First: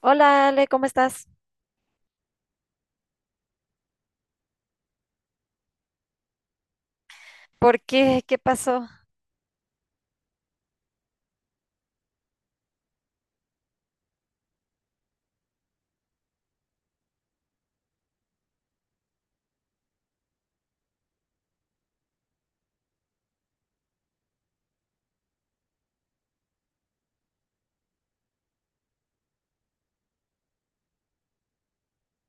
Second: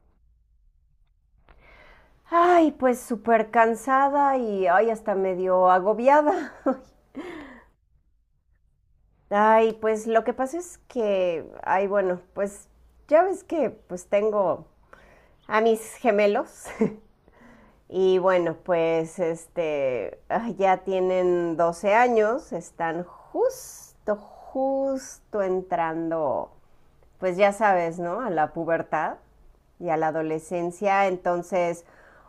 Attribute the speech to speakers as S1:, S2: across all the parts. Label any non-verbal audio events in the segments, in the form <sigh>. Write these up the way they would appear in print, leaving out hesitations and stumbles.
S1: Hola Ale, ¿cómo estás?
S2: Ay, pues súper cansada y ay, hasta medio agobiada. <laughs>
S1: ¿Por qué? ¿Qué pasó?
S2: Ay, pues lo que pasa es que, ay, bueno, pues ya ves que pues tengo a mis gemelos <laughs> y bueno, pues este, ay, ya tienen 12 años, están justo, justo entrando pues ya sabes, ¿no? A la pubertad y a la adolescencia. Entonces,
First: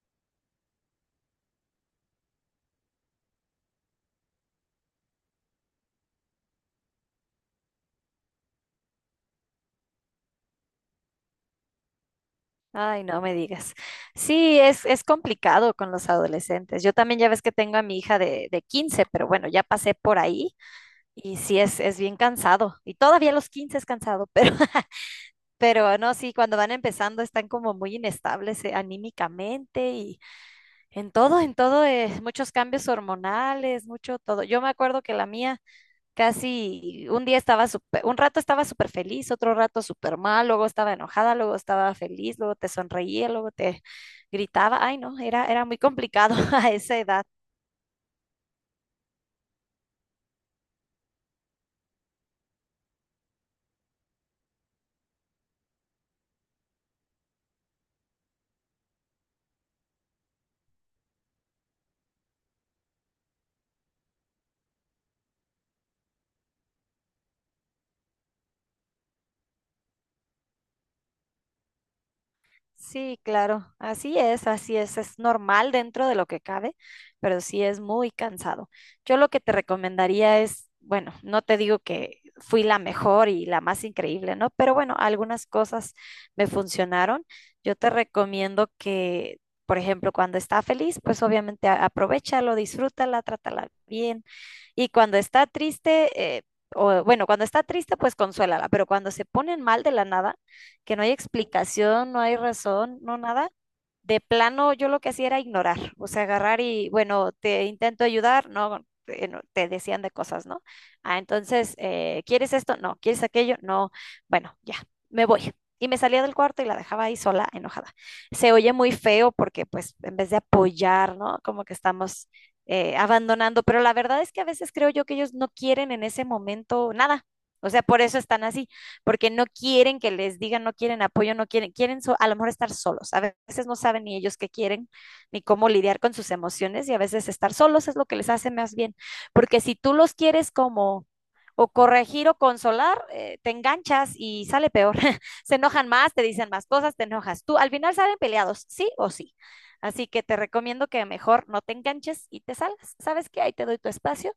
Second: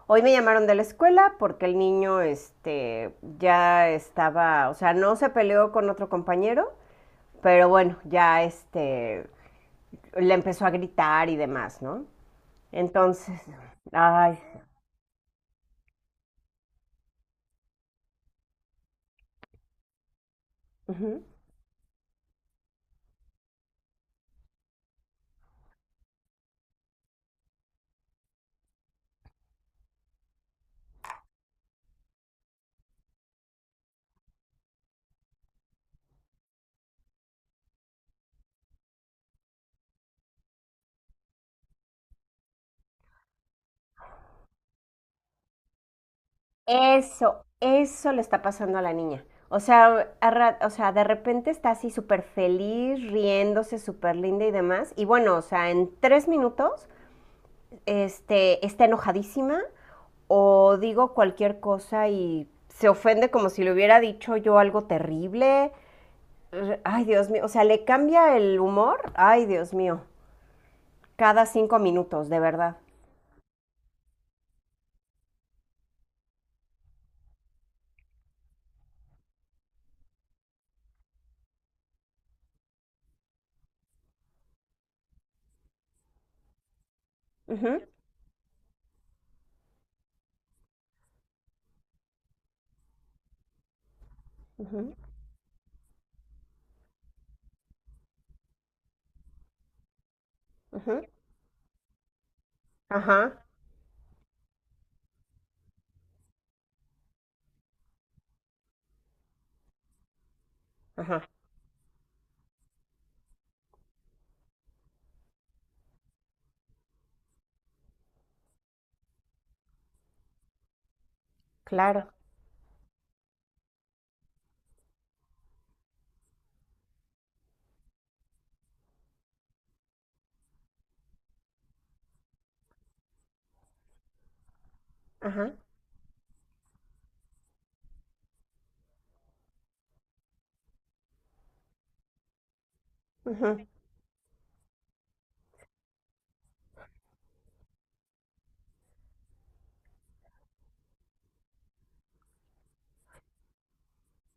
S2: hoy me llamaron de la escuela porque el niño este, ya estaba, o sea, no se peleó con otro compañero, pero bueno, ya este, le empezó a gritar y demás, ¿no?
S1: Ay, no me
S2: Entonces,
S1: digas.
S2: ay,
S1: Sí, es complicado con los adolescentes. Yo también ya ves que tengo a mi hija de 15, pero bueno, ya pasé por ahí
S2: ujú.
S1: y sí es bien cansado. Y todavía a los 15 es cansado, pero, <laughs> pero no, sí, cuando van empezando están como muy inestables anímicamente y en todo, muchos cambios hormonales, mucho todo. Yo me acuerdo que la mía. Casi un día estaba súper, un rato estaba súper feliz, otro rato súper mal, luego estaba enojada, luego estaba feliz, luego te sonreía, luego te gritaba. Ay, no, era muy complicado <laughs> a esa edad.
S2: Eso le está pasando a la niña. O sea, o sea, de repente está así súper feliz, riéndose, súper linda y demás. Y bueno, o sea, en 3 minutos este, está enojadísima o digo cualquier cosa y se ofende como si le hubiera dicho yo algo terrible. Ay, Dios mío, o sea, le cambia el humor. Ay, Dios mío, cada 5 minutos, de verdad.
S1: Sí, claro, así es normal dentro de lo que cabe, pero sí es muy cansado. Yo lo que te recomendaría es, bueno, no te digo que fui la mejor y la más increíble, ¿no? Pero bueno, algunas cosas me funcionaron. Yo
S2: Ujú,
S1: te recomiendo que, por ejemplo, cuando está feliz, pues obviamente aprovechalo, disfrútala, trátala bien. Y
S2: ujú,
S1: cuando está triste, eh, pues consuélala, pero cuando se ponen mal de la nada, que
S2: ujú.
S1: no hay explicación, no hay razón, no
S2: Ajá,
S1: nada. De plano, yo lo que hacía era ignorar, o sea, agarrar y, bueno, te intento ayudar, no, no, te decían de cosas, ¿no? Ah,
S2: ajá,
S1: entonces, ¿quieres esto? No, ¿quieres aquello? No, bueno, ya, me voy. Y me salía del cuarto y la dejaba ahí sola, enojada. Se oye muy feo porque, pues, en vez de apoyar, ¿no? Como que
S2: claro.
S1: estamos abandonando, pero la verdad es que a veces creo yo que ellos no quieren en ese momento nada. O sea, por eso están así porque no quieren que les digan, no quieren apoyo, no quieren, a lo mejor estar solos. A veces no saben ni ellos qué quieren, ni
S2: Ajá,
S1: cómo lidiar con sus emociones y a veces estar solos es lo que les hace más bien, porque si tú los quieres como o corregir o consolar, te
S2: ujú.
S1: enganchas y sale peor. <laughs> Se enojan más, te dicen más cosas, te enojas tú. Al final salen peleados, sí o sí. Así que te recomiendo que mejor no te enganches y te salgas. ¿Sabes qué? Ahí te doy tu espacio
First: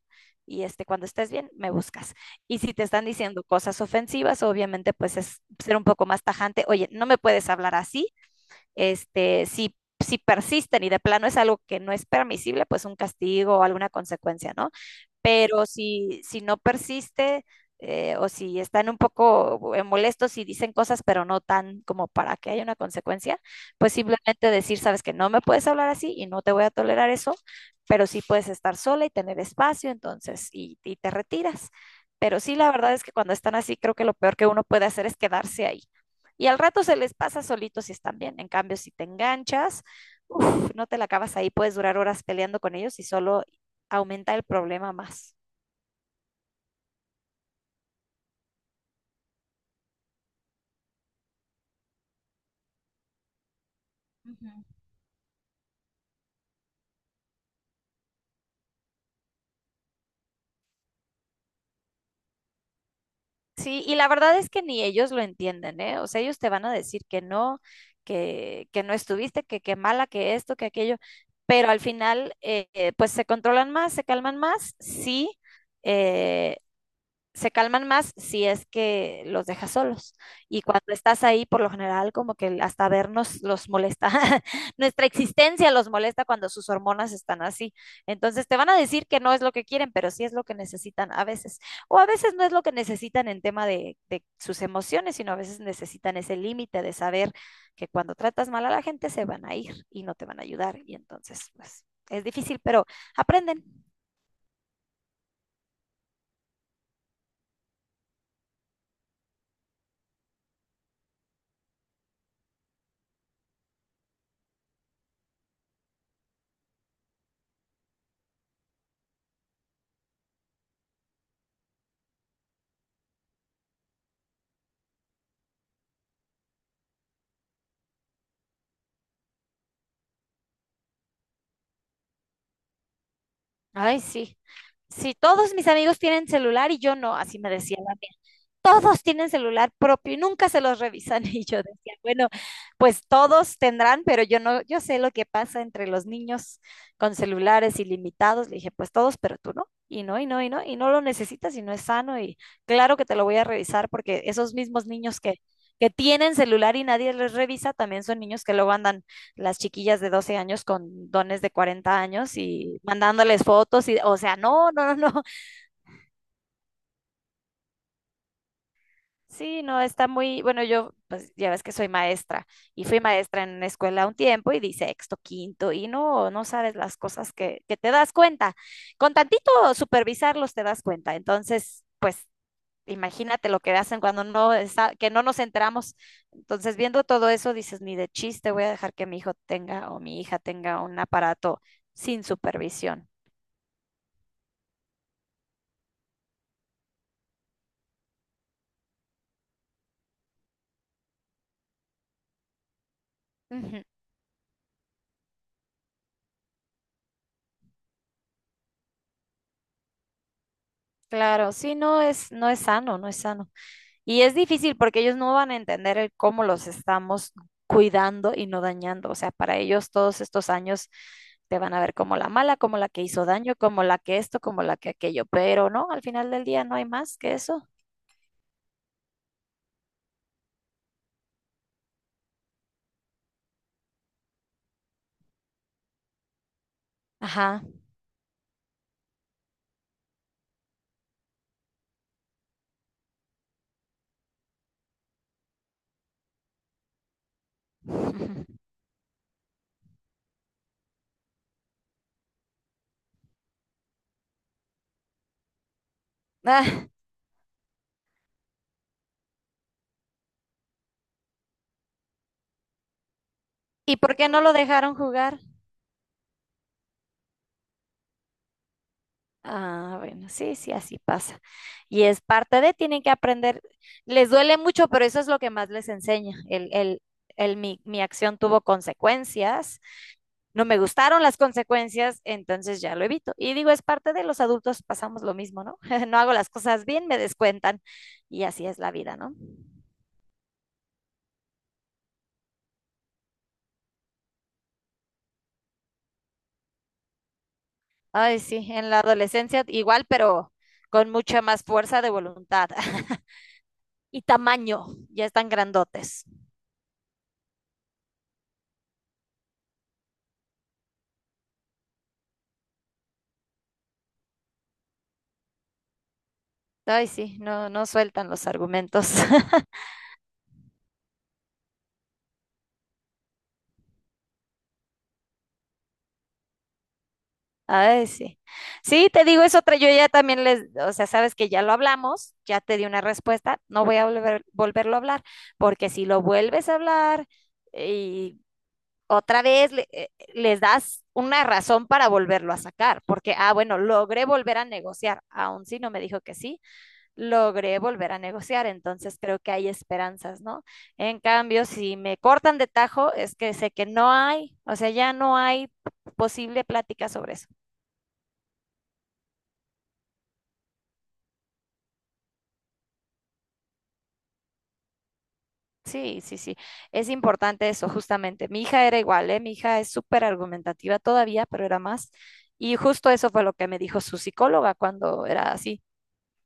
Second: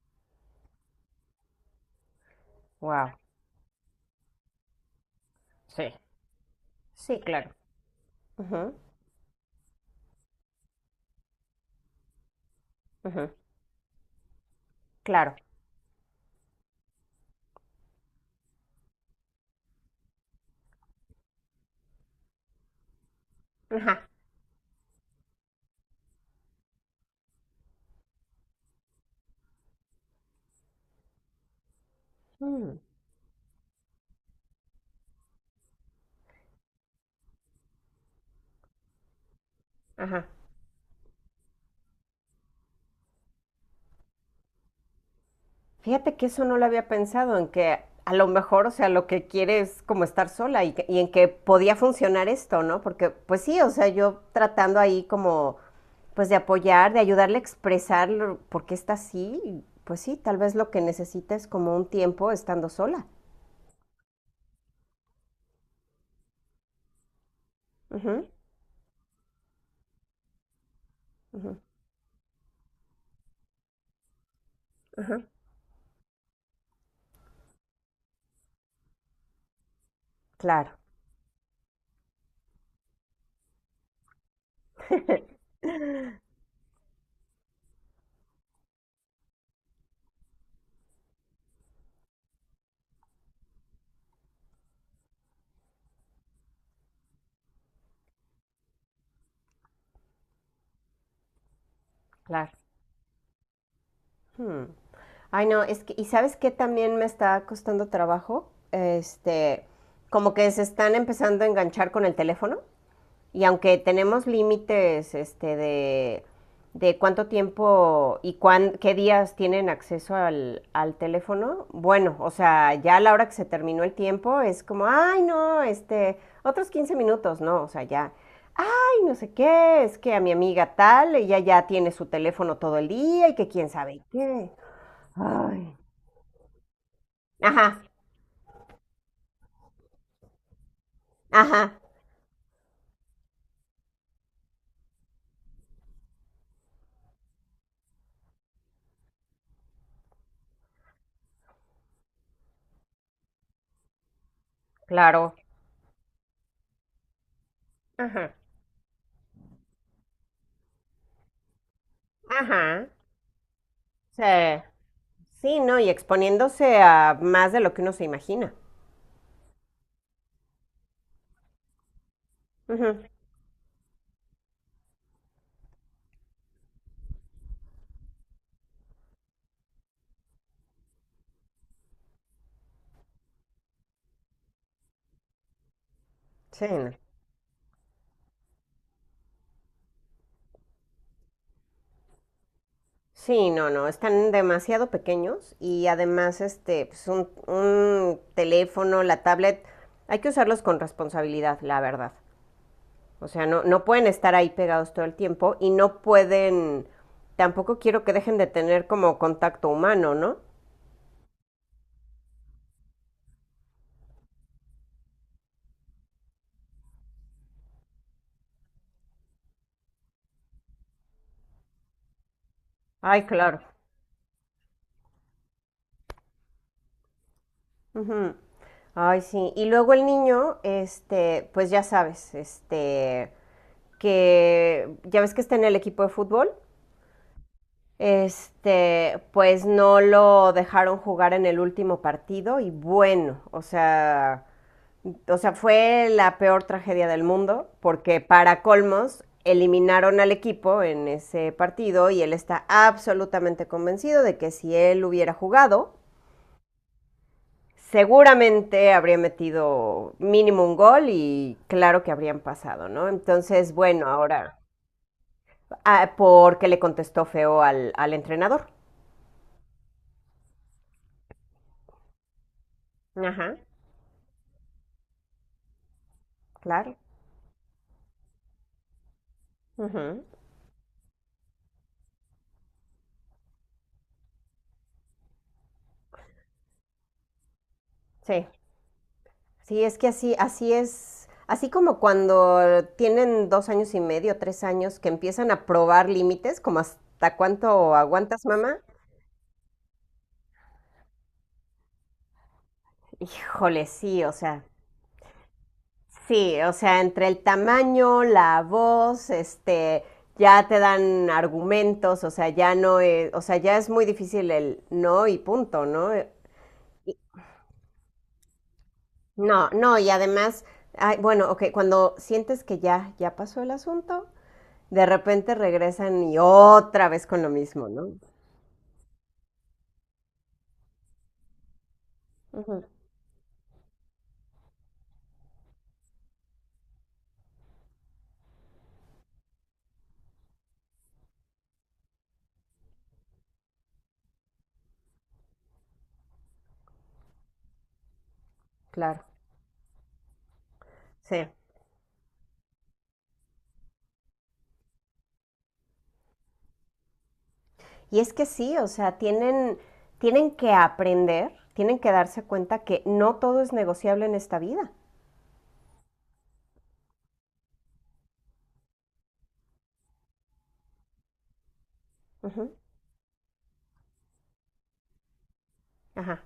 S1: y este, cuando estés bien, me buscas. Y si te están
S2: Wow,
S1: diciendo cosas ofensivas, obviamente pues es ser un
S2: sí,
S1: poco más tajante. Oye, no me
S2: sí,
S1: puedes
S2: claro.
S1: hablar así
S2: Ujú,
S1: este, si persisten y de plano es algo que no es permisible, pues un
S2: ujú,
S1: castigo o alguna consecuencia, ¿no?
S2: claro.
S1: Pero si no persiste o si están un poco molestos y dicen cosas, pero no tan como para que haya una consecuencia, pues
S2: Ajá,
S1: simplemente decir, sabes que no me puedes hablar así y no te voy a tolerar eso, pero sí puedes estar sola y tener espacio, entonces, y te retiras. Pero sí, la
S2: mm,
S1: verdad es que cuando están así, creo que lo peor que uno puede hacer es quedarse ahí. Y al rato se les pasa solitos si están bien. En cambio, si te enganchas,
S2: ajá.
S1: uf, no te la acabas ahí, puedes durar horas peleando con ellos y solo aumenta el problema más.
S2: Fíjate que eso no lo había pensado, en que a lo mejor, o sea, lo que quiere es como estar sola y, y en que podía funcionar esto, ¿no? Porque, pues sí, o sea, yo
S1: Ujú.
S2: tratando ahí como, pues de apoyar, de ayudarle a expresar por qué está así, y, pues sí, tal vez lo que necesita es como un tiempo estando sola.
S1: Sí, y la verdad es que ni ellos lo entienden, ¿eh? O sea, ellos te van a decir que no,
S2: Ujú,
S1: que no estuviste, que qué mala, que esto, que aquello,
S2: ujú.
S1: pero al final, pues se controlan más, se calman más, sí, eh, se calman más si es que los dejas solos. Y
S2: Claro,
S1: cuando estás ahí, por lo general, como que hasta vernos los molesta. <laughs> Nuestra existencia los molesta cuando sus hormonas están así. Entonces te van a decir que no es lo que quieren, pero sí es lo que necesitan a veces. O a veces no es lo que necesitan en tema de sus emociones, sino a veces necesitan ese límite de saber que cuando tratas mal a la gente se van a ir y no te van a ayudar. Y entonces, pues, es
S2: claro.
S1: difícil, pero aprenden.
S2: Hmm. Ay, no, es que, ¿y sabes qué también me está costando trabajo? Este, como que se están empezando a enganchar con el teléfono. Y aunque tenemos límites este, de cuánto tiempo y qué días tienen acceso al teléfono, bueno, o sea, ya a la hora que se terminó el tiempo es como, ay, no, este, otros 15 minutos, no, o sea, ya, ay, no sé qué, es que a mi amiga tal, ella ya tiene su teléfono todo el día y que quién
S1: Ay,
S2: sabe
S1: sí.
S2: qué.
S1: Si todos mis
S2: Ay.
S1: amigos tienen celular y yo no, así me decía
S2: Ajá,
S1: la mía. Todos tienen celular propio y nunca se los revisan. <laughs> Y yo
S2: ajá,
S1: decía, bueno, pues todos tendrán, pero yo no, yo sé lo que pasa entre los niños con celulares ilimitados. Le dije, pues todos, pero tú no. Y no, y no, y no, y no lo necesitas y no es sano. Y claro que te lo voy a revisar porque esos mismos niños
S2: claro.
S1: que tienen celular y nadie les revisa, también son
S2: Ajá,
S1: niños que luego andan las chiquillas de 12 años con dones de 40 años y
S2: ajá,
S1: mandándoles fotos. Y, o
S2: sí.
S1: sea, no, no, no, no.
S2: Sí, no, y exponiéndose a más de lo que uno se imagina.
S1: Sí, no, está muy, bueno, yo pues ya ves que soy maestra y fui
S2: Ujú.
S1: maestra en una escuela un tiempo y di sexto, quinto y no, no sabes las cosas que te das cuenta. Con tantito supervisarlos te das cuenta. Entonces, pues imagínate lo que hacen cuando no está, que no nos enteramos.
S2: Sí,
S1: Entonces,
S2: no.
S1: viendo todo eso, dices, ni de chiste voy a dejar que mi hijo tenga o mi hija tenga un aparato sin supervisión.
S2: Sí, no, no, están demasiado pequeños y además este, pues un teléfono, la tablet, hay que usarlos con responsabilidad, la verdad. O sea, no,
S1: Ujú,
S2: no pueden estar ahí pegados todo el tiempo y no pueden, tampoco quiero que dejen de tener como contacto humano, ¿no?
S1: claro, sí, no es, no es sano, no es sano. Y es difícil porque ellos no van a entender el cómo los estamos cuidando y no dañando. O sea, para ellos todos estos años te van a ver como la mala, como la que hizo
S2: Ay,
S1: daño,
S2: claro.
S1: como la que esto, como la que aquello. Pero no, al final del día no hay más que eso.
S2: Ujú. Ay, sí. Y luego el niño, este, pues ya sabes, este, que ya ves que está en el equipo de fútbol,
S1: Ajá. <laughs>
S2: este, pues no lo dejaron jugar en el último partido y bueno, o sea, fue la peor tragedia del mundo porque
S1: Ujú.
S2: para colmos eliminaron al equipo en ese partido y él está absolutamente convencido de que si él hubiera jugado,
S1: Ah,
S2: seguramente habría metido mínimo un gol y claro que habrían pasado, ¿no? Entonces,
S1: ¿y
S2: bueno,
S1: por qué no lo
S2: ahora.
S1: dejaron jugar?
S2: Ah, porque le contestó feo al entrenador.
S1: Ah, bueno, sí, sí, así pasa. Y es parte de, tienen que
S2: Ajá,
S1: aprender. Les duele mucho, pero eso es lo que más les enseña. El,
S2: claro.
S1: el, el, mi, mi acción tuvo consecuencias.
S2: Ujú,
S1: No me gustaron las consecuencias, entonces ya lo evito. Y digo, es parte de los adultos, pasamos lo mismo, ¿no? <laughs> No hago las cosas bien, me descuentan y
S2: sí,
S1: así es la vida, ¿no?
S2: sí, es que así, así es, así como cuando tienen 2 años y medio, 3 años, que empiezan a probar límites, como hasta cuánto
S1: Ay,
S2: aguantas,
S1: sí,
S2: mamá.
S1: en la adolescencia igual, pero con mucha más fuerza de voluntad <laughs>
S2: Híjole,
S1: y tamaño, ya están grandotes.
S2: sí, o sea, entre el tamaño, la voz, este, ya te dan argumentos, o sea, ya no es, o sea, ya es muy difícil el no y punto, ¿no?
S1: Ay, sí, no, no sueltan los argumentos. <laughs>
S2: No, no, y además, ay, bueno, ok, cuando sientes que ya, ya pasó el asunto, de repente regresan y otra vez con lo mismo, ¿no?
S1: Ay, sí. Sí, te digo, es otra. Yo ya también les, o sea, sabes que ya lo hablamos, ya te
S2: Ujú,
S1: di una respuesta, no voy a volverlo a hablar, porque si lo vuelves a hablar y otra vez les das una razón para volverlo a sacar, porque, ah, bueno, logré volver a negociar, aún si no me dijo que sí, logré volver a negociar, entonces
S2: claro.
S1: creo que hay esperanzas, ¿no? En
S2: Sí.
S1: cambio, si me cortan de tajo, es que sé que no hay, o sea, ya no hay posible plática sobre eso.
S2: Y es que sí, o sea, tienen que aprender, tienen que darse cuenta que no todo es negociable en esta vida.
S1: Sí, sí, sí. Es importante eso, justamente. Mi hija era igual, ¿eh? Mi hija es súper argumentativa todavía, pero era más.
S2: Ujú,
S1: Y justo eso fue lo que me dijo su psicóloga cuando era así.
S2: ajá,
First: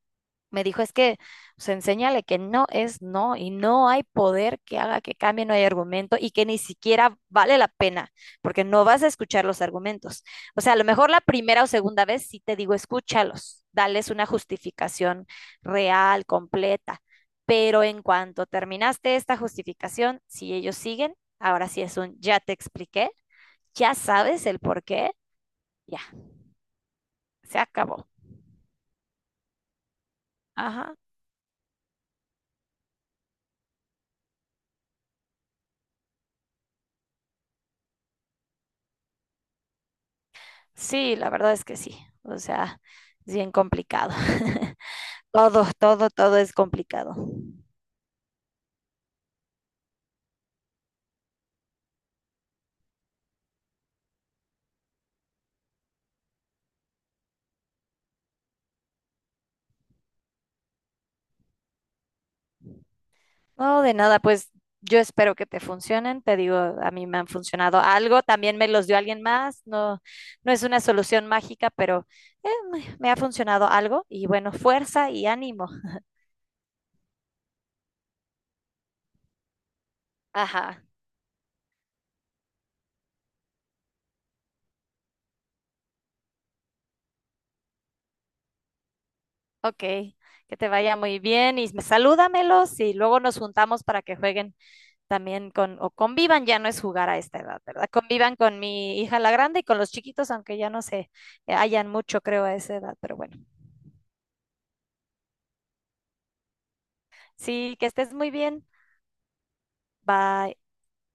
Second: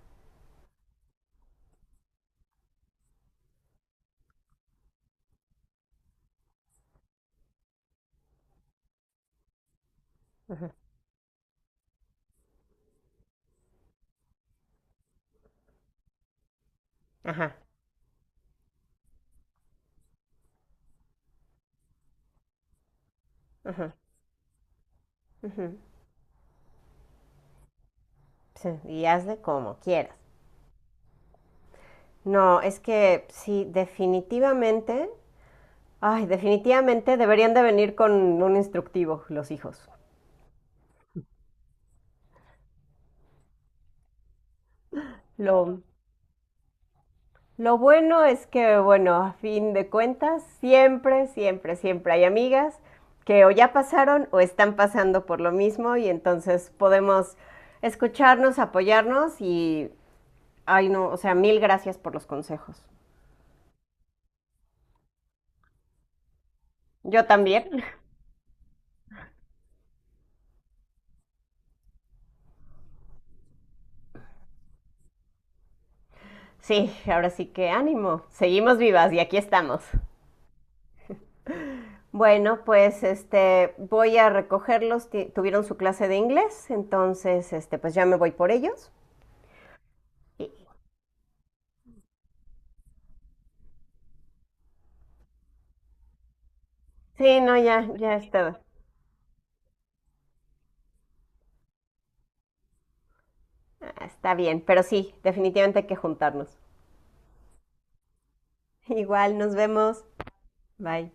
S1: Me dijo, es que se enséñale que no es no y no hay poder que haga que cambie, no hay argumento y que ni siquiera vale la pena porque no vas a escuchar los argumentos. O
S2: ujú,
S1: sea, a lo mejor la primera o segunda vez sí te digo, escúchalos, dales una justificación real, completa,
S2: ajá,
S1: pero en cuanto terminaste esta justificación, si ellos siguen, ahora sí es un ya te expliqué,
S2: ajá,
S1: ya sabes el por qué,
S2: ujú.
S1: ya, se acabó.
S2: Sí, y hazle como quieras.
S1: Ajá.
S2: No, es que sí, definitivamente. Ay, definitivamente deberían de venir con un instructivo los hijos.
S1: Sí, la verdad es que sí. O sea, es bien complicado. <laughs> Todo,
S2: Lo,
S1: todo, todo es complicado.
S2: lo bueno es que, bueno, a fin de cuentas, siempre, siempre, siempre hay amigas que o ya pasaron o están pasando por lo mismo y entonces podemos escucharnos, apoyarnos y, ay no, o sea, mil gracias por los consejos.
S1: No, de nada, pues yo espero que te funcionen. Te digo, a mí me
S2: Yo
S1: han
S2: también.
S1: funcionado
S2: <laughs>
S1: algo. También me los dio alguien más. No, no es una solución mágica, pero me ha funcionado algo. Y bueno, fuerza y ánimo.
S2: Sí, ahora sí que ánimo. Seguimos vivas y aquí estamos.
S1: Ajá,
S2: Bueno, pues este, voy a recogerlos. Tuvieron su clase de inglés, entonces este, pues ya me voy por ellos.
S1: ok.
S2: Y-
S1: Que te vaya muy bien y salúdamelos y luego nos juntamos para que jueguen. O convivan, ya no es jugar a esta
S2: Sí, no,
S1: edad, ¿verdad?
S2: ya, ya
S1: Convivan con
S2: está.
S1: mi hija la grande y con los chiquitos, aunque ya no se hayan mucho, creo, a esa edad, pero bueno.
S2: Ah, está bien, pero sí, definitivamente hay que juntarnos.
S1: Sí, que estés muy bien.
S2: <laughs> Igual, nos vemos.
S1: Bye.
S2: Bye.